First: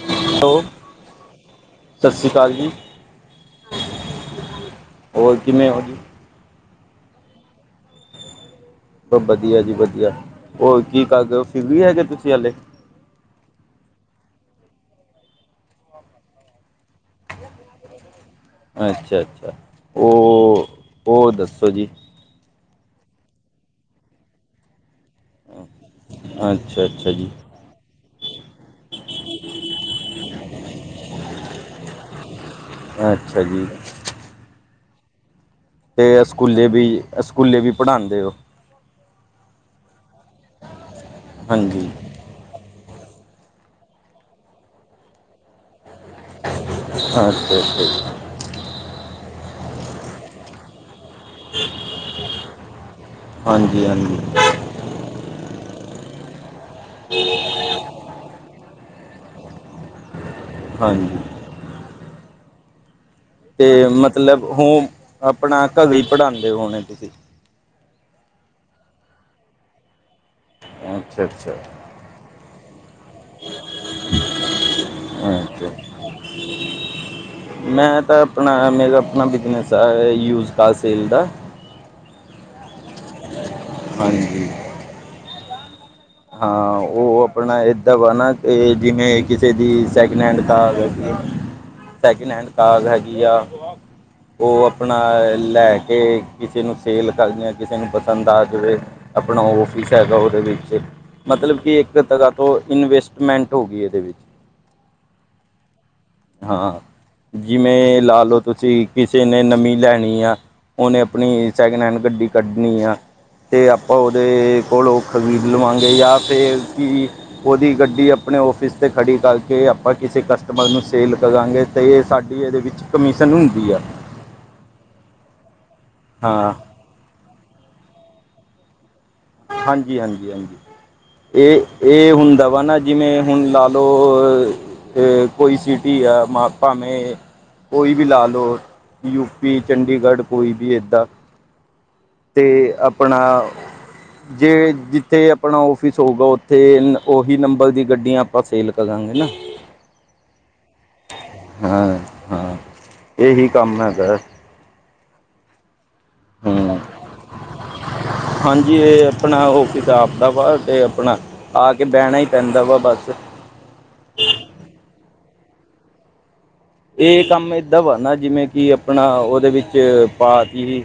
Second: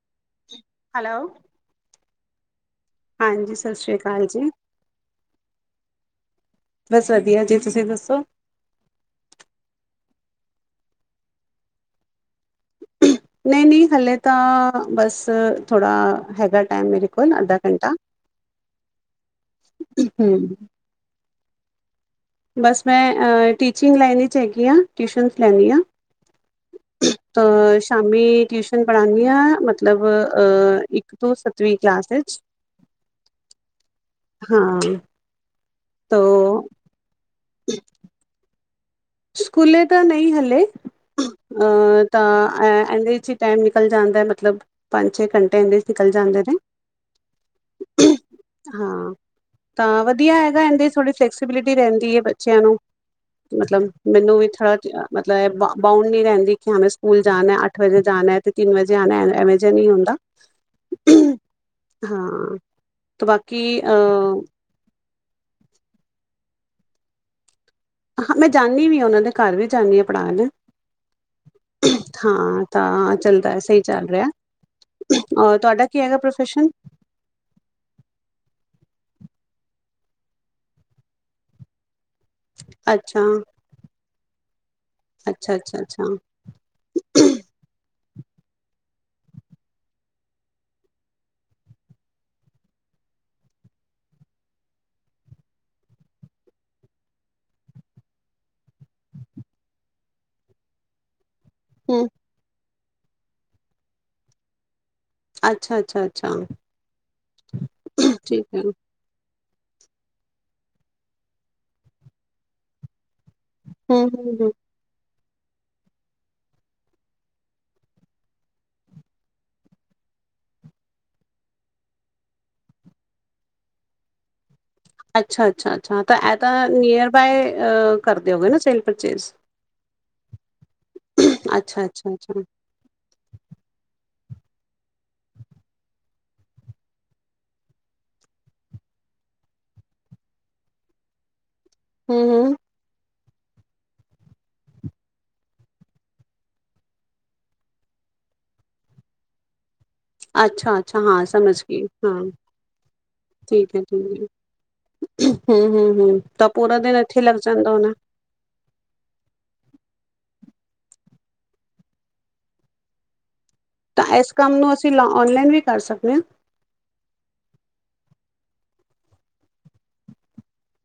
Hello hello ਸਤਿ ਸ਼੍ਰੀ ਅਕਾਲ ਜੀ। ਹਾਂਜੀ ਸਤਿ ਸ਼੍ਰੀ ਅਕਾਲ ਜੀ ਹੋਰ ਕਿਵੇ ਹੋ ਜ? ਬਸ ਵਧੀਆ ਜੀ ਤੁਸੀਂ ਦੱਸੋ? ਵਧੀਆ ਜੀ ਵਧੀਆ ਹੋਰ ਕੀ ਕਰਦੇ ਓ ਫਿਰੀ ਹੈਗੇ ਤੁਸੀਂ ਹਾਲੇ? ਨਹੀ- ਨਹੀ ਹਲੇ ਤਾਂ ਬਸ ਥੋੜਾ ਹੈਗਾ ਟਾਈਮ ਮੇਰੇ ਕੋਲ ਅੱਧਾ ਘੰਟਾ ਅੱਛਾ ਅੱਛਾ। ਹਮ ਉਹ ਹੋਰ ਦੱਸੋ ਜੀ? ਬਸ ਮੈਂ ਟੀਚਿੰਗ ਲਾਈਨ 'ਚ ਹੈਗੀ ਹਾਂ ਟਿਊਸ਼ਨਸ ਲੈਦੀ ਹਾਂ। ਅਛਾ- ਅਛਾ ਜੀ ਅ ਸ਼ਾਮੀ ਟਿਊਸ਼ਨ। ਪੜ੍ਹਾਦੀ ਹ ਮਤਲਬ ਇਕ ਤੋ ਸੱਤਵੀ ਕਲਾਸ ਵਿਚ ਅੱਛਾ ਜੀ। ਹਾਂ ਤੇ ਤੋਂ ਸਕੂਲੇ ਵੀ ਸਕੂਲੇ ਵੀ ਪੜ੍ਹਾਉਦੇ ਔ। ਸਕੂਲੇ ਤਾਂ ਨਹੀ ਹੀ ਹਲੇ ਹਾਂਜੀ ਤਾਂ ਇਹਦੇ ਵਿੱਚ ਹੀ ਟਾਈਮ ਨਿਕਲ ਜਾਂਦਾ ਹੈ ਮਤਲਬ ਪੰਜ ਛੇ ਘੰਟੇ ਇਹਦੇ ਨਿਕਲ ਜਾਂਦੇ ਨੇ ਅੱਛਾ ਅੱਛਾ ਜੀ ਹਾਂ ਤਾਂ ਵਧੀਆ ਹੈਗਾ ਇਹਦੇ ਥੋੜੇ ਫੈਕਸ ਪੋਸਬਿਲਟੀ ਰਹਿੰਦੀ ਹੈ। ਬੱਚਿਆਂ ਨੂੰ ਹਾਂਜੀ ਮਤਲਬ ਹਾਂਜੀ ਮੈਨੂੰ ਵੀ ਥੋੜਾ ਮਤਲਬ ਬਾਊਡ ਨਹੀਂ ਰਹਿੰਦੀ ਕਿ ਹਂ ਸਕੂਲ ਜਾਣਾ ਅੱਠ ਵਜੇ ਜਾਣਾ ਤੇ ਤਿੰਨ ਵਜੇ ਆਉਣਾ ਐਵੇ ਜਿਹਾ ਨਹੀ ਹੁੰਦਾ ਹਾਂਜੀ। ਹਾਂ ਬਾਕੀ ਤੇ ਮਤਲਬ ਅਹ ਉਹ ਆਪਣਾ ਘਰੇ ਪੜ੍ਹਾਉਂਦੇ ਹੋਣੇ ਤੁਸੀਂ। ਹਾਂ ਮੈਂ ਜਾਂਦੀ ਵੀ ਹ ਉਹਨਾਂ ਦੇ ਘਰ ਵੀ ਜਾਂਦੀ ਹਾਂ ਪੜਾ ਨੇ ਅਛਾ- ਅਛਾ ਹਾਂ ਤਾਂ ਚੱਲਦਾ ਸਹੀ ਚੱਲ ਰਿਹਾ ਔਰ ਅੱਛਾ ਤੁਹਾਡਾ ਕੀ ਹੈਗਾ ਪ੍ਰੋਫੈਸ਼ਨ? ਮੈਂ ਤਾਂ ਆਪਣਾ ਮੇਰਾ ਆਪਣਾ ਬਿਜਨਸ ਆ ਯੂਜ ਕ ਸੇਲ ਦਾ ਅੱਛਾ। ਹਾਂਜੀ। ਅਛਾ- ਅਛਾ ਅਛਾ ਹਾਂ ਉਹ ਆਪਣਾ ਏਦਾਂ ਵਾ ਨਾ ਜਿਵੇਂ ਕਿਸੇ ਦੀ second hand second hand car ਹੈਗੀ ਆ ਉਹ ਆਪਣਾ ਲੈ ਕੇ ਕਿਸੇ ਨੂੰ ਸੇਲ ਕਰਦੀਆਂ ਕਿਸੇ ਨੂੰ ਪਸੰਦ ਆ ਜਿਵੇ ਆਪਣਾ ਔਫਿਸ ਹੈਗਾ ਉਹਦੇ ਵਿੱਚ ਮਤਲਬ ਕਿ ਇੱਕ ਹਮ ਤਰਾਂ ਤੋਂ ਇਨਵੈਸਟਮੈਂਟ ਹੋ ਗਈ ਇਹਦੇ ਵਿੱਚ। ਅੱਛਾ ਅੱਛਾ ਅੱਛਾ ਹਾਂ ਜਿਵੇ ਲਾ ਲਓ ਠੀਕ ਹੈ ਤੁਸੀ ਕਿਸੇ ਨੇ ਨਮੀਂ ਲੈਣੀ ਆ ਉਹਨੇ ਆਪਣੀ ਸੈਕਿੰਡ ਹੈਂਡ ਗੱਡੀ ਕੱਢਣੀ ਆ। ਤੇ ਆਪਾਂ ਹਮ ਹਮ ਹਮ ਉਹਦੇ ਕੋਲ ਉਹ ਖ਼ਰੀਦ ਲਵਾਂਗੇ ਜਾਂ ਫਿਰ ਕੀ ਉਹਦੀ ਗੱਡੀ ਆਪਣੇ ਔਫਿਸ ਤੇ ਖੜ੍ਹੀ ਕਰਕੇ ਆਪਾ ਕਿਸੇ ਕਸਟਮਰ ਨੂੰ ਸੇਲ ਕਰਾਂਗੇ। ਤੇ ਸਾਡੀ ਇਹਦੇ ਵਿਚ ਕਮਿਸ਼ਨ ਹੁੰਦੀ ਆ। ਅਛਾ-ਅਛਾ, ਅਛਾ ਤਾਂ ਇਹ ਹਾਂ ਤਾਂ ਨੀਅਰ ਬਾਏ ਕਰਦੇ ਹੋਗੇ ਨਾ ਸੇਲ ਪਰਚੇਜ। ਹਾਂਜੀ-ਹਾਂਜੀ, ਹਾਂਜੀ ਅੱਛਾ ਅੱਛਾ ਇਹ ਅੱਛਾ ਹੁੰਦਾ ਵਾ ਨਾ ਜਿਵੇ ਹੁਣ ਲਾ ਲਓ ਕੋਈ ਸਿਟੀ ਆਮ ਭਾਵੇ ਕੋਈ ਵੀ ਲਾ ਲਓ ਯੂਪੀ, ਚੰਡੀਗੜ੍ਹ ਕੋਈ ਵੀ ਇਦਾ। ਹੂੰ ਹੂੰ ਤੇ ਆਪਣਾ ਜੇ ਜਿਥੇ ਆਪਣਾ ਆਫਿਸ ਹੋਊਗਾ ਉਥੇ ਉਹੀ ਨੰਬਰ ਦੀ ਗੱਡੀਆ ਆਪਾ ਸੇਲ ਕਰਾਗੇ ਨਾ। ਅੱਛਾ-ਅੱਛਾ ਹਾਂ ਸਮਝ ਗਈ ਹਾਂ ਇਹੀ ਠੀਕ ਕੰਮ ਹੈ, ਹੈਗਾ ਠੀਕ ਹੈ। ਹਮ-ਹਮ, ਹਮ ਤਾਂ ਹੂੰ ਪੂਰਾ ਦਿਨ ਇੱਥੇ ਲੱਗ ਜਾਂਦਾ ਹੋਣੇ। ਹਾਂਜੀ ਇਹ ਆਪਣਾ ਆਪਦਾ ਵਾ ਤੇ ਆਪਣਾ ਆ ਕੇ ਬਹਿਣਾ ਹੀ ਪੈਂਦਾ ਵਾ ਬਸ। ਤਾਂ ਇਸ ਕੰਮ ਨੂੰ ਅਸੀਂ ਲ ਔਨਲਾਈਨ ਵੀ ਕਰ ਸਕਦੇ ਹਾਂ। ਇਹ ਕਮ ਏਦਾ ਵਾਨਾ ਜਿਵੇ ਕਿ ਆਪਣਾ ਉਹਦੇ ਵਿਚ ਪਾਤੀ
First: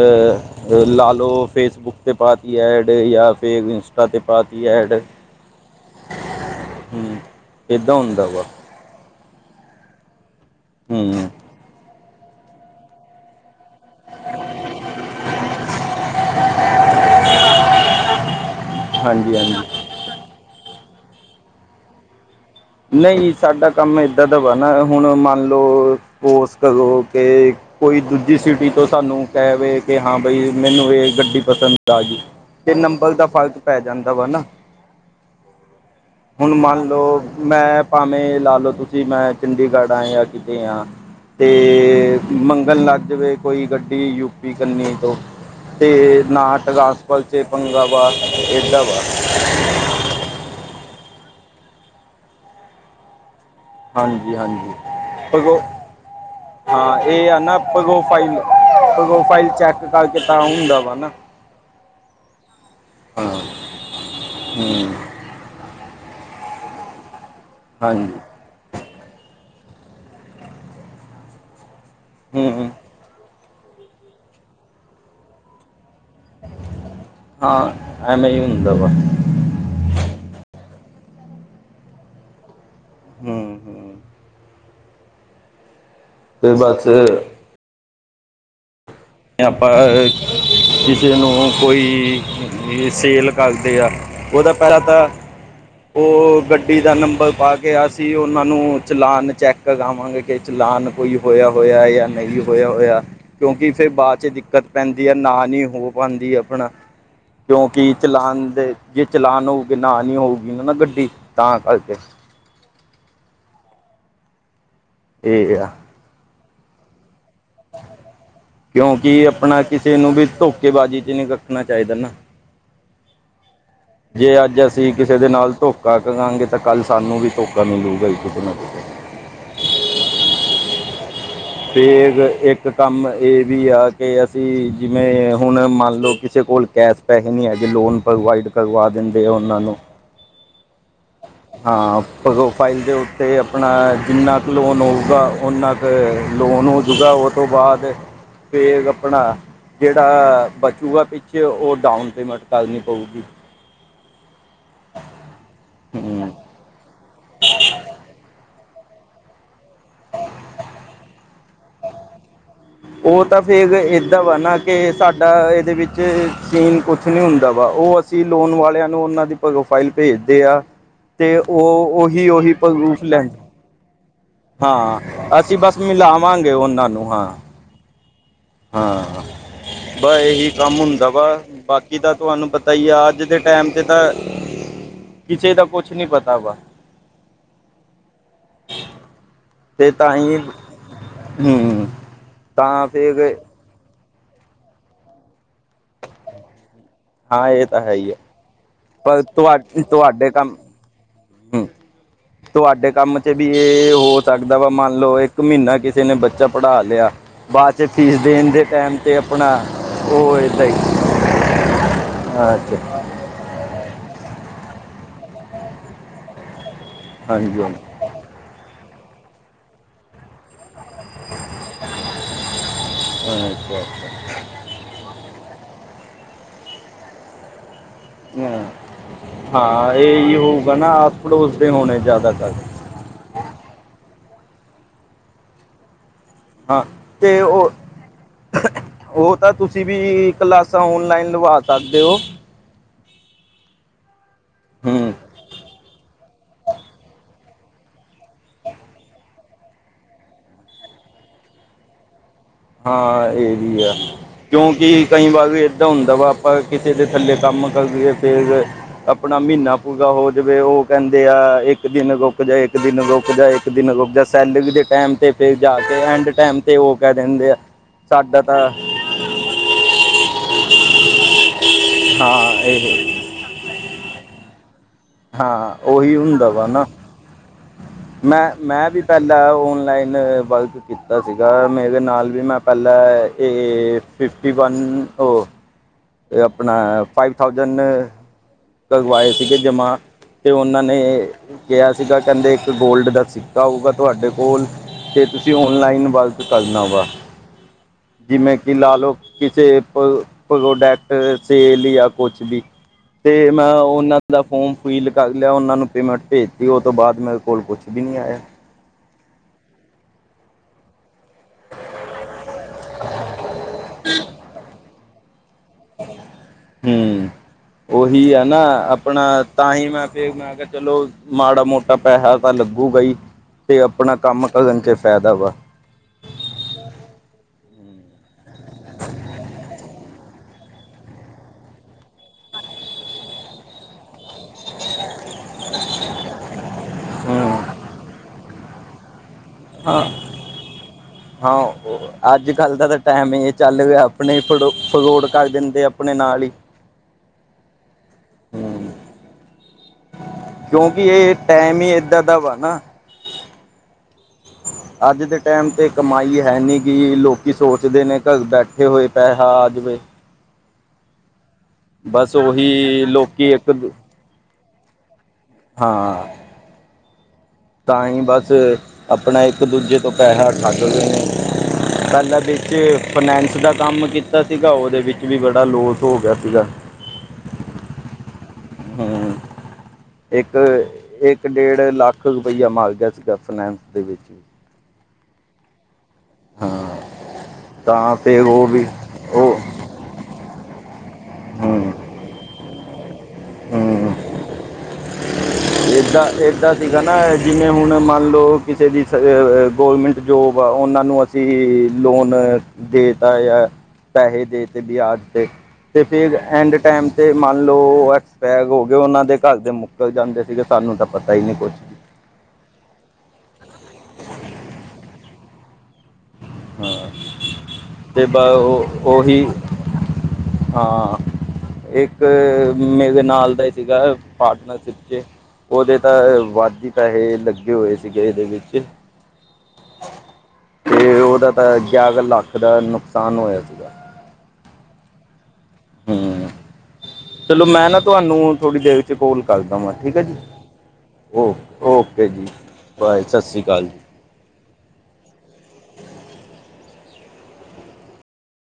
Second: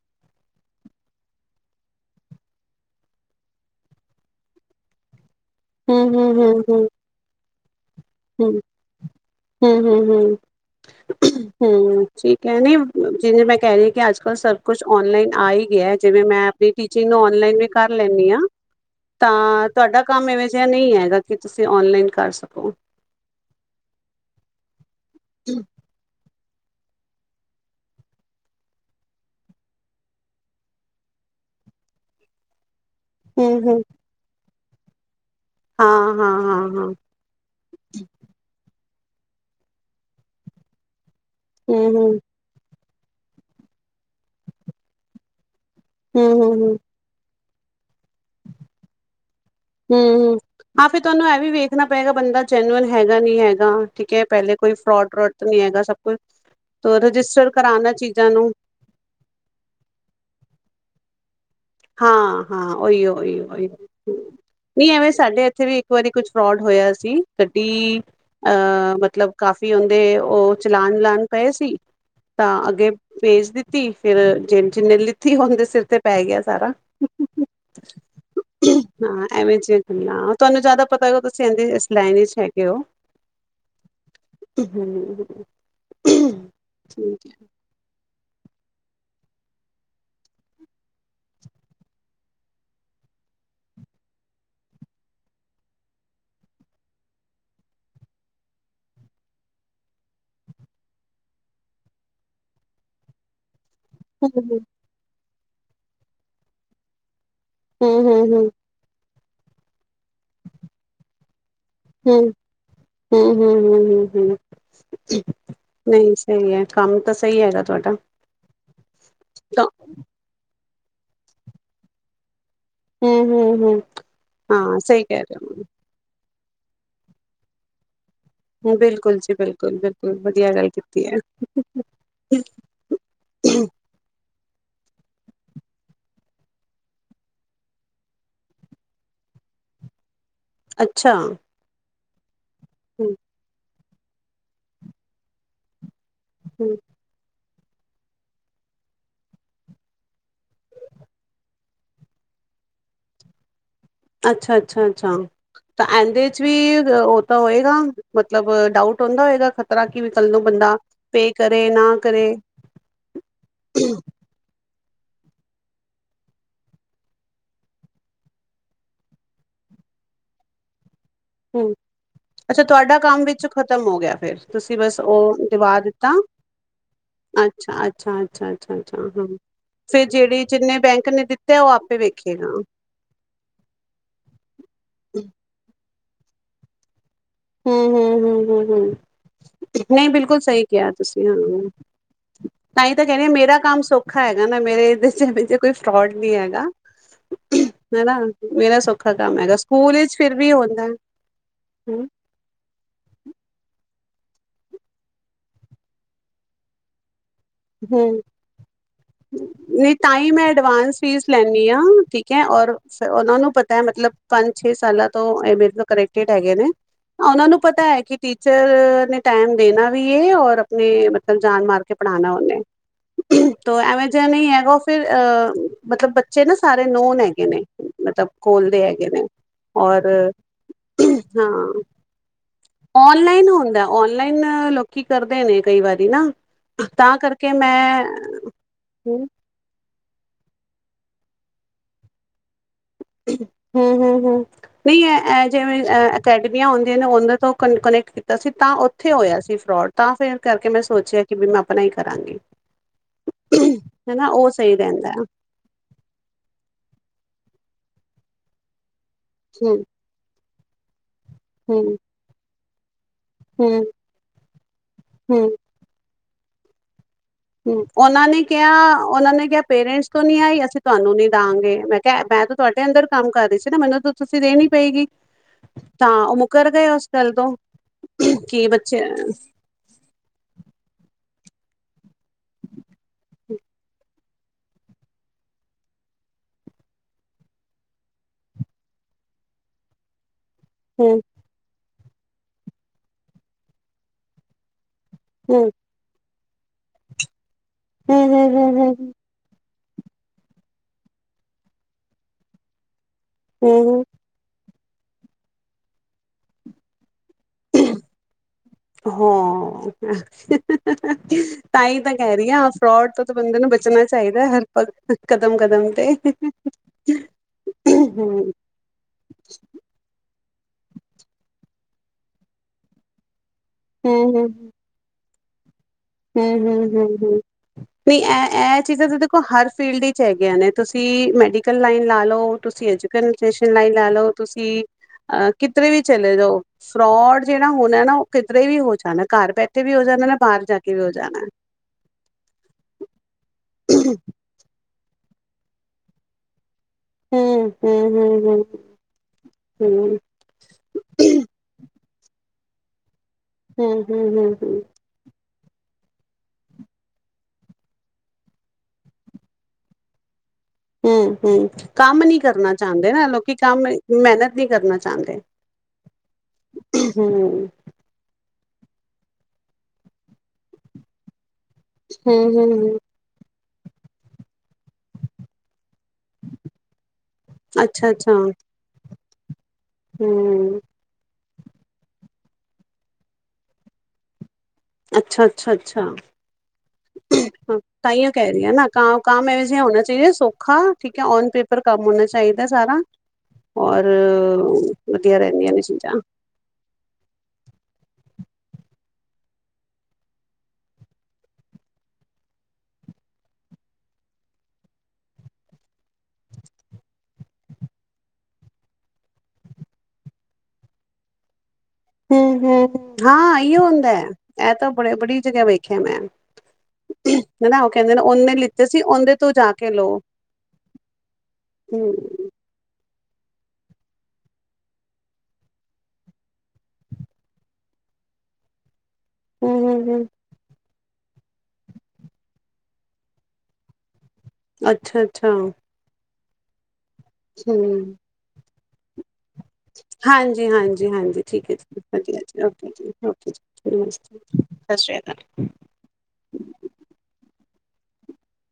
ਅ ਲਾ ਲਓ ਫੇਸਬੁੱਕ ਤੇ ਪਾਤੀ ਐਡ ਜਾਂ ਫਿਰ ਇੰਸਟਾ ਤੇ ਪਾਤੀ ਐਡ। [inaudible] ਹਮ-ਹਮ, ਹਮ-ਹਮ ਹੂੰ ਇੱਦਾਂ ਹੁੰਦਾ। ਵਾ ਹੂੰ-ਹੂੰ, ਹੂੰ-ਹੂੰ, ਹੂੰ ਹੂੰ ਠੀਕ ਹੈ ਨੀ ਜਿਵੇਂ ਮੈਂ ਕਹਿ ਰਹੀ ਅੱਜ ਕਲ ਸਭ ਕੁਛ ਓਨਲਾਈਨ ਆ ਹੀ ਗਿਆ ਜਿਵੇਂ ਮੈਂ ਆਪਣੀ ਟੀਚਿੰਗ ਨੂੰ ਨਲਾਈਨ ਵੀ ਕਰ ਲੈਨੀ ਆ। ਹਾਂਜੀ-ਹਾਂਜੀ ਤੁਹਾਡਾ ਕਮ ਇਹਵੇ ਜਿਹਾ ਨਹੀ ਹੈਗਾ ਕਿ ਤੁਸੀ ਔਨਲਾਈਨ ਕਰ ਸਕੋ। ਨਹੀ ਸਾਡਾ ਕਮ ਇਦਾ ਦਾਵਾ ਨਾ ਹੁਣ ਮੰਨ ਲਓ ਸਪੋਸ ਕਰੋ ਕਿ ਕੋਈ ਦੂਜੀ ਸਿਟੀ ਤੋ ਸਾਨੂੰ ਕਹਿਵੇ ਕਿ ਹਾਂ ਬਾਈ ਮੈਨੂੰ ਇਹ ਗੱਡੀ ਪਸੰਦ ਆ ਗੀ। ਤੇ ਨੰਬਲ ਦਾ ਫਲਕ ਹੂੰ ਪੈ ਹੂੰ ਜਾਦਾ ਵਾ ਨਾ। ਹਾਂ ਹਾਂ ਹੁਣ ਹਾਂ ਮੰਨ ਹਾਂ ਲੋ ਮੈਂ ਭਾਵੇ ਲਾ ਲਓ ਤੁਸੀ ਮੈ ਚੰਡੀਗੜ੍ਹ ਹ ਜਾਂ ਕਿਤੇ ਹ ਹੂੰ ਹੂੰ ਤੇ ਮੰਗਣ ਲਗ ਜਾਵੇ ਕੋਈ ਗੱਡੀ ਯੂਪੀ ਕੰਨੀ ਤੋਂ ਤੇ ਹੂੰ ਹੂੰ ਨਾ ਹੂੰ ਟਲਾਸ ਪਲਚੇ ਪੰਗਾ ਬਾ ਇਦਾਂ ਵਾ। ਹਮ ਹ ਆ ਫਿਰ ਤੁਹਾਨੂੰ ਇਹ ਵੀ ਵੇਖਣਾ ਪਏਗਾ ਬੰਦਾ ਜੈਨੂਅਨ ਹੈਗਾ ਨੀ ਹੈਗਾ। ਠੀਕ ਹੈ ਹਾਂਜੀ ਪਹਿਲੇ ਹਾਂਜੀ ਕੋਈ ਪਰ ਫਰੋਡਰੋਡ ਨੀ ਉਹ ਹੈਗਾ ਸਭ ਕੁਛ ਰਜਿਸਟਰ ਕਰਾਣਾ ਚੀਜ਼ਾਂ ਨੂੰ ਉਹ ਫਾਈਲ ਚੈਕ ਕਰਕੇ ਤਾਂ ਹੁੰਦਾ ਵਾ ਨਾ। ਹਾਂ-ਹਾਂ ਹਾਂ ਉਓ-ਉਓ, ਉ ਨਹੀ ਹੂੰ ਐਵੇ ਸਾਡੇ ਇਥੇ ਵੀ ਇਕ ਵਾਰੀ ਕੁਛ ਫਰੋਡ ਹੋਇਆ ਸੀ। ਗੱਡੀ ਹਾਂਜੀ ਅਹ ਮਤਲਬ ਕਾਫ਼ੀ ਉਹਦੇ ਉਹ ਚਲਾਨ-ਲਾਨ ਪਏ ਸੀ। ਤਾਂ ਹੂੰ ਅਗੇ ਭੇਜ ਦਿੱਤੀ ਫਿਰ ਜੇ ਜਿੰਨੇ ਲਿਤੀ ਉਹਦੇ ਸਿਰ ਤੇ ਪੈ ਗਿਆ। ਸਾਰਾ ਹਾਂ ਐਮੇ ਹੀ ਹੁੰਦਾ ਵਾ। ਹਾਂ ਐਵੇਂ ਜੀ ਗੱਲਾਂ ਤੁਹਾਨੂੰ ਜਾਦਾ ਪਤਾ ਹੋਏਗਾ ਤੁਸੀ ਇਦੇ ਇਸ ਲਾਈਨ ਚ ਹੈਗੇ ਹੋ। ਹੂੰ ਹੂੰ ਤੇ ਬਸ ਆਪਾਂ ਕਿਸੇ ਨੂੰ ਕੋਈ ਸੇਲ ਕਰਦੇ ਆ ਉਹਦਾ ਪਹਿਲਾਂ ਤਾਂ ਉਹ ਗੱਡੀ ਦਾ ਨੰਬਰ ਪਾ ਅਸੀਂ ਉਹਨਾਂ ਨੂੰ ਚਲਾਉਣ ਚੈੱਕ ਕਰਾਵਾਂਗੇ ਕਿ ਚਲਾਨ ਕੋਈ ਹੋਇਆ ਹੋਇਆ ਜਾਂ ਨਹੀਂ ਹੋਇਆ ਹੋਇਆ ਕਿਉਂਕਿ ਫਿਰ ਬਾਅਦ 'ਚ ਦਿੱਕਤ ਪੈਦੀ ਹੈ। ਨਾ ਨੀ ਹੋ ਪਾਉਦੀ ਆਪਣਾ। ਕਿਉਕਿ ਚਲਾਨ ਦੇ ਜੇ ਚਲਾਨ ਹੋਊਗੇ ਨਾ ਨੀ ਹੋਊਗੀ ਗੱਡੀ ਤਾਂ ਕਰਕੇ- ਹੂੰ- ਹੂੰ- ਹੂੰ -ਹੂੰ- ਹੂੰ- ਹੂੰ- ਠੀਕ ਆ- ਨਹੀ ਸਹੀ ਹੈ। ਕੰਮ ਤਾਂ ਸਹੀ ਹੈਗਾ ਤੁਹਾਡਾ। ਕਿਉਂਕਿ ਆਪਣਾ ਤਾਂ ਕਿਸੇ ਨੂੰ ਵੀ ਧੋਖੇਬਾਜ਼ੀ 'ਚ ਨਹੀਂ ਰੱਖਣਾ ਚਾਹੀਦਾ ਨਾ ਹੂੰ- ਹੂੰ- ਹੂੰ- ਜੇ ਅਜ ਅਸੀ ਕਿਸੇ ਦੇ ਨਾਲ ਧੋਖਾ ਕਰਾਂਗੇ ਤਾਂ ਕਲ ਸਾਨੂੰ ਵੀ ਧੋਖਾ ਮਿਲੂਗਾ ਕਿਸੇ ਨਾਲ ਬਿਲਕੁਲ ਜੀ ਬਿਲਕੁਲ, ਬਿਲਕੁਲ ਵਧੀਆ ਗੱਲ ਕੀਤੀ ਹੈ। ਤੇਜ ਇਕ- ਇੱਕ ਕੰਮ ਇਹ ਵੀ ਆ ਕਿ ਅਸੀਂ ਜਿਵੇਂ ਹੁਣ ਮੰਨ ਲਓ ਕਿਸੇ ਕੋਲ ਕੈਸ਼ ਪੈਸੇ ਨਹੀਂ ਹੈਗੇੇ, ਲੋਨ ਪ੍ਰੋਵਾਈਡ ਕਰਵਾ ਦਿੰਦੇ ਆ ਉਹਨਾਂ ਨੂੰ ਅੱਛਾ ਹਾਂ। ਫਾਈਲ ਦੇ ਉੱਤੇ ਆਪਣਾ ਜਿੰਨਾ ਕੁ ਲੋਨ ਹੋਊਗਾ ਉਨਾ ਕੁ ਲੋਨ ਹੋ ਜੂਗਾ ਉਹ ਤੋਂ ਬਾਅਦ, ਫੇਰ ਆਪਣਾ ਜਿਹੜਾ ਬਚੇਗਾ ਪਿੱਛੇ ਉਹ ਡਾਊਨ ਪੇਮੈਂਟ ਕਰਨੀ ਪਵੇਗੀ ਅੱਛਾ -ਅੱਛਾ -ਅੱਛਾ ਤਾਂ ਇਹਦੇ ਹਮ, ਚ' ਵੀ ਤਾਂ ਹੋਏਗਾ। ਮਤਲਬ ਡਾਊਟ ਹੁੰਦਾ ਹੋਏਗਾ। ਖ਼ਤਰਾ ਕਿ ਵੀ ਕੱਲ ਨੂੰ ਬੰਦਾ ਪੇ ਕਰੇ, ਨਾ ਕਰੇ। ਉਹ ਤਾਂ ਫਿਰ ਇੱਦਾਂ ਵਾ ਨਾ ਕਿ ਸਾਡਾ ਇਹਦੇ ਵਿੱਚ ਸੀਨ ਕੁਛ ਨਹੀਂ ਹੁੰਦਾ ਵਾ। ਉਹ ਅ ਅਸੀਂ ਲੋਨ ਵਾਲਿਆਂ ਨੂੰ ਉਹਨਾਂ ਦੀ ਪ੍ਰੋਫਾਈਲ ਭੇਜਦੇ ਆ। ਅਤੇ ਹੂੰ ਉਹ, ਉਹੀ- ਉਹੀ ਅੱਛਾ ਤੁਹਾਡਾ ਪਰੂਫ ਕੰਮ ਲੈਂ। ਵਿੱਚ ਖ਼ਤਮ ਹੋ ਗਿਆ ਫਿਰ, ਤੁਸੀਂ ਬਸ ਉਹ ਅਸੀਂ ਬਸ ਦਿਵਾ ਦਿੱਤਾ ਮਿਲਾਵਾਂਗੇ ਉਹਨਾਂ ਨੂੰ ਹਾਂ ਅੱ ਅੱਛਾ ਅੱਛਾ- ਅੱਛਾ। ਹਾਂ ਬਹ ਇਹੀ ਜਿੰਨੇ ਕੰਮ ਹੁੰਦਾ ਬੈਂਕ ਨੇ ਵਾ ਦਿੱਤਾ ਉਹ ਆਪੇ ਬਾਕੀ ਦਾ ਵੇਖੇਗਾ। ਤੁਹਾਨੂੰ ਪਤਾ ਹੀ ਆ ਅੱਜ ਦੇ ਟਾਈਮ ਤੇ ਤਾਂ, ਕਿਸੇ ਦਾ ਕੁਛ ਨਹੀਂ ਪਤਾ ਬਾ ਹਮ- ਹਮ- ਹਮ- ਹਮ- ਹਮ ਤੇ ਨਹੀਂ, ਤਾਂ ਹੀ ਬਿਲਕੁਲ ਸਹੀ ਕਿਹਾ ਤੁਸੀਂ ਹਾਂ। ਹੂੰ ਤਾਂ ਹੀ ਤਾਂ ਕਹਿੰਦੇ ਮੇਰਾ ਕੰਮ ਸਖ ਸੌਖਾ ਹੈਗਾ ਨਾ, ਮੇਰੇ ਇਹਦੇ ਚ' ਕੋਈ ਫਰੋਡ ਨੀ ਹੈਗਾ ਹਾਂ ਇਹ ਤਾਂ ਹੈ ਹੀ ਆ ਹਨਾ। ਮੇਰਾ ਸੁਖਾ ਔਖਾ ਪਰ ਕੰਮ ਹੈਗਾ। ਤੁਹਾ ਸਕੂਲ ਵਿੱਚ ਤੁਹਾਡੇ ਫਿਰ ਵੀ ਕੰਮ ਆੁੰਦਾ ਹੂੰ ਹੈ। ਤੁਹਾਡੇ ਕੰਮ 'ਚ ਵੀ ਇਹ ਹੋ ਸਕਦਾ ਮੰਨ ਲਓ ਇੱਕ ਮਹੀਨਾ ਕਿਸੇ ਨੇ ਬੱਚਾ ਪੜ੍ਹਾ ਲਿਆ ਬਾਅਦ 'ਚ ਫੀਸ ਦੇਣ ਦੇ ਟੈਮ ਤੇ ਆਪਣਾ ਨਹੀਂ ਤਾਂ ਉਹ ਮੈਂ ਇਹਦਾ ਹੀ ਐਡਵਾਂਸ ਫੀਸ ਲੈਂਦੀ ਹਾਂ ਠੀਕ ਐ, ਔਰ ਅੱਛਾ ਉਹਨਾਂ ਨੂੰ ਪਤਾ ਮਤਲਬ ਪੰਜ -ਛੇ ਸਾਲਾਂ ਤੋਂ ਮੇਰੇ ਤੋਂ ਕਨੈਕਟਡ ਹੈਗੇ ਨੇ। ਉਹਨਾਂ ਨੂੰ ਹਾਂਜੀ ਹਾਂਜੀ ਪਤਾ ਹੈ ਕਿ ਟੀਚਰ ਨੇ ਟਾਈਮ ਦੇਣਾ ਵੀ ਹੈ। ਔਰ ਆਪਣੇ ਮਤਲਬ ਜਾਨ ਮਾਰ ਕੇ ਪੜ੍ਹਾਨਾ ਉਹਨੇ। ਤੋਂ ਅੱਛਾ ਐਵੇਂ ਅੱਛਾ ਜ ਨਹੀਂ ਹੈਗਾ ਉਹ ਫੇਰ ਅਹ, ਮਤਲਬ ਬੱਚੇ ਨਾ ਸਾਰੇ ਨੋਨ ਹੈਗੇ ਨੇ। ਮਤਲਬ ਖੋਲਦੇ ਹੈਗੇ ਨੇ ਹਾਂ ਔਰ ਹਾਂ। ਜ਼ਿਆਦਾਤਰ ਔਨਲਾਈਨ ਹੁੰਦਾ, ਔਨਲਾਈਨ ਲੋਕੀ ਕਰਦੇ ਨੇ ਕਈ ਵਾਰੀ ਨਾ। ਹਾਂ ਤਾਂ ਤੇ ਕਰਕੇ ਉਹ ਮੈਂ ਉਹ ਤਾਂ ਤੁਸੀਂ ਵੀ ਕਲਾਸਾਂ ਔਨਲਾਈਨ ਲਵਾ ਸਕਦੇ ਹੋ। ਹਮ- ਹਮ -ਹਮ ਨਹੀਂ ਹੂੰ ਹੈ। ਜਿਵੇਂ ਅਹ ਅਕੈਡਮੀਆਂ ਹੁੰਦੀਆਂ ਨੇ ਉਹਦੇ ਤੋਂ ਕਨ ਕਨੈਕਟ ਕੀਤਾ ਸੀ ਤਾਂ ਉੱਥੇ ਹੋਇਆ ਸੀ ਫਰੋਡ, ਤਾਂ ਫਿਰ ਕਰਕੇ ਮੈਂ ਸੋਚਿਆ ਕਿ ਵੀ ਮੈਂ ਆਪਣਾ ਹੀ ਕਰਾਂਗੀ। ਹਾਂ, ਇਹ ਵੀ ਆ ਹਨਾ ਉਹ ਸਹੀ ਕਿਉਂਕਿ ਰਹਿੰਦਾ ਕਈ ਵਾਰ ਵੀ ਇੱਦਾਂ ਹੁੰਦਾ ਵਾ ਆਪਾਂ ਕਿਸੇ ਦੇ ਥੱਲੇ ਕੰਮ ਕਰੀਏ ਫਿਰ ਆਪਣਾ ਮਹੀਨਾ ਹੂੰ ਪੂਰਾ ਹੋ। ਜਿਵੇਂ ਉਹ ਕਹਿੰਦੇ ਆ, ਇੱਕ ਹੂੰ ਦਿਨ ਗੁ ਇੱਕ ਦਿਨ ਰੁਕ ਜਾ ਇੱਕ ਹੂੰ ਦਿਨ ਰੁਕ ਜਾ ਸੈਲਰੀ ਦੇ ਟਾਈਮ ਤੇ ਹੂੰ ਫਿਰ ਜਾ ਕੇ ਐਂਡ ਟਾਈਮ ਤੇ ਉਹ ਕਹਿ ਦਿੰਦੇ ਆ। ਹਮ ਉਹਨਾਂ ਨੇ ਸਾਡਾ ਤਾਂ ਕਿਹਾ, ਉਹਨਾਂ ਨੇ ਕਿਹਾ ਪੇਰੈਂਟਸ ਤੋਂ ਨੀ ਆਈ, ਅਸੀਂ ਤੁਹਾਨੂੰ ਨੀ ਦਾਂਗੇ। ਮੈਂ ਕਿਹਾ, ਮੈਂ ਹਾਂ ਤਾਂ ਤੁਹਾਡੇ ਅੰਦਰ ਇਹ ਕੰਮ ਕਰ ਰਹੀ ਸੀ ਨਾ ਮੈਨੂੰ ਤਾਂ ਤੁਸੀਂ ਦੇਣੀ ਪਏਗੀ। ਹਾਂ ਤਾਂ ਉਹੀ ਉਹ ਹੁੰਦਾ ਵਾ ਮੁੱਕਰ ਨਾ ਗਏ ਉਸ ਗਲ ਤੋਂ ਮੈਂ, ਕਿ ਮੈਂ ਬੱਚੇ ਵੀ ਹੂੰ, ਪਹਿਲਾਂ ਔਨਲਾਈਨ ਵਰਕ ਕੀਤਾ ਸੀਗਾ ਮੇਰੇ ਨਾਲ ਵੀ ਮੈਂ ਪਹਿਲਾਂ ਇਹ ਫਿਫਟੀ -ਵਨ ਓ ਆਪਣਾ ਫਾਈਵ ਥਾਊਜੈਂਡ ਕਰਵਾਏ ਸੀਗੇ ਜਮਾ, ਤੇ ਉਹਨਾਂ ਨੇ ਹੂੰ, ਕਿਹਾ ਸੀਗਾ ਕਹਿੰਦੇ ਇੱਕ ਗੋਲਡ ਦਾ ਸਿੱਕਾ ਹੋਊਗਾ ਤੁਹਾਡੇ ਕੋਲ, ਤੇ ਤੁਸੀਂ ਹੂੰ, ਓਨਲਾਈਨ ਵੱਲ ਕਰਨਾ ਵਾ। ਹੂੰ, ਜਿਵੇਂ ਕਿ ਹੂੰ, ਲਾ ਹੂੰ, ਲਓ ਕਿਸੇ ਪ੍ਰੋਡਕਟ ਸੇਲ ਜਾਂ ਕੁਛ ਵੀ। ਤੇ ਮੈਂ ਹੂੰ, ਹੂੰ ਉਹਨਾਂ ਦਾ ਫੋਰਮ ਫਿਲ ਕਰ ਲਿਆ ਉਹਨਾਂ ਨੂੰ ਪੇਮੈਂਟ ਭੇਜਤੀ ਉਹ ਤੋਂ ਬਾਅਦ ਮੇਰੇ ਕੋਲ ਕੁਛ ਵੀ ਨਹੀਂ ਆਇਆ। ਹਾਂ। ਤਾਈ ਤਾਂ ਕਹਿ ਰਹੀ ਆ ਫਰੋਡ ਤੋਂ ਤਾਂ ਬੰਦੇ ਨੂੰ ਬਚਣਾ ਚਾਹੀਦਾ। ਹਰ ਪਲ ਕਦਮ ਕਦਮ ਤੇ ਹੂੰ ਉਹੀ ਆ ਹ ਨਾ ਆਪਣਾ ਤਾਂ ਹੀ ਮੈਂ ਫ ਮੈਂ ਕਿਹਾ ਚਲੋ ਮਾੜਾ ਮੋਟਾ ਪੈਸਾ ਤਾਂ ਲੱਗੂਗਾ ਹੀ ਅਤੇ ਆਪਣਾ ਹੂੰ, ਕੰਮ ਕਰਨ 'ਚ ਫਾਇਦਾ ਵਾ। ਹਮ- ਹਮ- ਹਮ- ਹਮ ਨਹੀਂ ਇਹ, ਇਹ ਚੀਜ਼ਾਂ ਤਾਂ ਦੇਖੋ ਹਰ ਫੀਲਡ ਵਿੱਚ ਹੈਗੀਆਂ ਨੇ ਤੁਸੀਂ ਮੈਡੀਕਲ ਲਾਈਨ ਲਾ ਲਓ, ਤੁਸੀਂ ਕਸੇਸ਼ਨ ਲਾਈਨ ਲਾ ਲਓ ਤੁਸੀਂ ਅਹ ਕਿਧਰੇ ਵੀ ਚਲੇ ਜਾਓ ਫਰੋਡ ਹੂੰ ਜਿਹੜਾ ਹੋਣਾ ਨਾ ਉਹ ਕਿਧਰੇ ਵੀ ਹੋ ਜਾਣਾ ਘਰ ਬੈਠੇ ਵੀ ਹੋ ਹਾਂ ਜਾਣਾ ਨਾ ਬਾਹਰ ਜਾ ਕੇ ਵੀ ਹੋ ਜਾਣਾ। ਅੱਜ ਕੱਲ ਦਾ ਤਾਂ ਟਾਈਮ ਹੀ ਚੱਲ ਪਿਆ ਆਪਣੇ ਫੜੋ ਫਰੌਡ ਕਰ ਦਿੰਦੇ ਆਪਣੇ ਨਾਲ ਹੀ ਹੂੰ ਹੂੰ ਹੂੰ ਹੂੰ ਹੂੰ ਕਿਉਂਕਿ ਇਹ ਟਾਈਮ ਹੀ ਏਦਾਂ ਦਾ ਵਾ ਨਾ। ਹਮ -ਹਮ- ਹਮ- ਹਮ ਅੱਜ ਦੇ ਟਾਈਮ 'ਤੇ ਕਮਾਈ ਹੈ ਨਹੀਂ ਗ ਲੋਕ ਸੋਚਦੇ ਨੇ ਘਰ ਬੈਠੇ ਹੋਏ ਪੈਸਾ ਆ ਜਾਵੇ। ਹੂੰ ਹੂੰ ਕੰਮ ਬਸ ਨਹੀਂ ਕਰਨਾ ਉਹੀ ਚਾਹੁੰਦੇ ਨਾ ਲੋਕੀ ਇੱਕ ਕੰਮ ਮਿਹਨਤ ਨਹੀਂ ਕਰਨਾ ਚਾਹੁੰਦੇ। ਹਾਂ। ਹੂੰ ਤਾਂ ਹੀ ਬਸ ਆਪਣਾ ਇੱਕ ਦੂਜੇ ਤੋਂ ਪੈਸਾ ਠੱਗਦੇ ਨੇ। ਹੂੰ ਪਹਿਲਾ ਦੇ ਹੂੰ ਤੇ ਹੂੰ ਫਨੈਂਸ ਦਾ ਕੰਮ ਕੀਤਾ ਸੀਗਾ, ਉਹਦੇ ਵਿੱਚ ਵੀ ਬੜਾ ਲੋਸ ਹੋ ਗਿਆ ਸੀਗਾ। ਅੱਛਾ-ਅੱਛਾ। ਹਮ ਇੱਕ, ਇੱਕ ਇੱਕ ਡੇਢ ਲੱਖ ਰੁਪਈਆ ਮਾਰ ਗਿਆ ਸੀਗਾ ਫਨੈਂਸ ਦੇ ਵਿੱਚ ਅੱਛਾ, ਅੱਛਾ, ਅੱਛਾ, ਹਾਂ ਤਾਂ ਤਾਹੀਂਓ ਫਿਰ ਕਹਿ ਉਹ ਰਹੀਆਂ ਵੀ ਨਾ ਕ ਕੰਮ ਉਹ ਇਹੇ ਜਿਹ ਹਾ ਹੋਣਾ ਚਾਹੀਦਾ ਸੌਖਾ ਠੀਕ ਹੈ ਔਨ ਪੇਪਰ ਹੂੰ ਕੰਮ ਹੋਣਾ ਚਾਹੀਦਾ ਸਾਰਾ ਹੋਰ ਵਧੀਆ ਰਹਿੰਦੀਆਂ ਨੇ। ਚੀਜ਼ਾਂ ਏਦਾਂ- ਏਦਾਂ ਠੀਕ ਨਾ ਜਿਵੇਂ ਹੁਣ ਮੰਨ ਲਓ ਕਿਸੇ ਦੀ ਗੌਰਮੈਂਟ ਜੋਬ ਆ ਉਹਨਾਂ ਨੂੰ ਤੀ ਲੋਨ ਦੇਤਾ, ਜਾਂ ਪੈਹੇ ਦੇਤੇ ਬਿਆਜ ਤੇ ਤੇ ਫਿਰ ਐਂਡ ਟਾਈਮ ਤੇ ਮੰਨ ਲਓ ਉਹ ਐਕਸਪਾਇਰ ਹੋ ਗਏ ਉਹਨਾਂ ਦੇ ਘਰ ਦੇ ਮੁੱਕਰ ਜਾਂਦੇ ਸੀਗੇ। ਸਾਨੂੰ ਤਾਂ ਪਤਾ ਹੀ ਨਹੀਂ ਕੁਛ। ਹੁੰ, ਹੁੰ, ਹਾਂ ਏਈਓ ਹੁੰਦਾ ਐ, ਇਹ ਤਾਂ ਬੜ ਬੜੀ ਜਗ੍ਹਾ ਵੇਖਿਆ ਮੈਂ ਹਾਂ। ਹਨਾ ਉਹ ਕਹਿੰਦੇ ਨੇ ਤੇ ਬਸ ਉਹਨੇ ਲਿੱਤੇ ਸੀ ਉਹ ਉਹਦੇ ਉਹੀ ਤੋਂ ਜਾ ਕੇ ਲਓ ਹਾਂ ਹੂੰ ਇੱਕ ਮੇਰੇ ਨਾਲ ਦਾ ਹੀ ਸੀਗਾ ਪਾਰਟਨਰਸ਼ਿਪ ਚ ਉਹਦੇ ਤਾਂ ਵੱਧ ਹੀ ਪੈਹੇ ਲੱਗੇ ਹੋਏ ਸੀਗੇ ਇਹਦੇ ਵਿੱਚ। ਹੂੰ ਹੂੰ ਹੂੰ ਤੇ ਉਹਦਾ ਤਾਂ ਗਿਆਰਾ ਲੱਖ ਦਾ ਨੁਕਸਾਨ ਹੋਇਆ ਸੀ। ਅੱਛਾ- ਅੱਛਾ। ਹਾਂ, ਚਲੋ ਮੈਂ ਨਾ ਹੂੰ ਤੁਹਾਨੂੰ ਥੋੜੀ ਦੇਰ ਬਾਅਦ ਚ' ਕੋਲ ਕਰਦਾਵਾਂ, ਠੀਕ ਹੈ ਜੀ। ਹਾਂਜੀ ਹਾਂਜੀ ਹਾਂਜੀ ਓ ਠੀਕ ਹੈ ਓਕੇ ਵਧੀਆ ਜੀ, ਓਕੇ ਜੀ ਭਾਏ, ਸਤਿ ਓਕੇ ਸ਼੍ਰੀ ਅਕਾਲ ਜੀ। ਨਮਸਤੇ ਸਤਿ ਸ੍ਰੀ ਅਕਾਲ।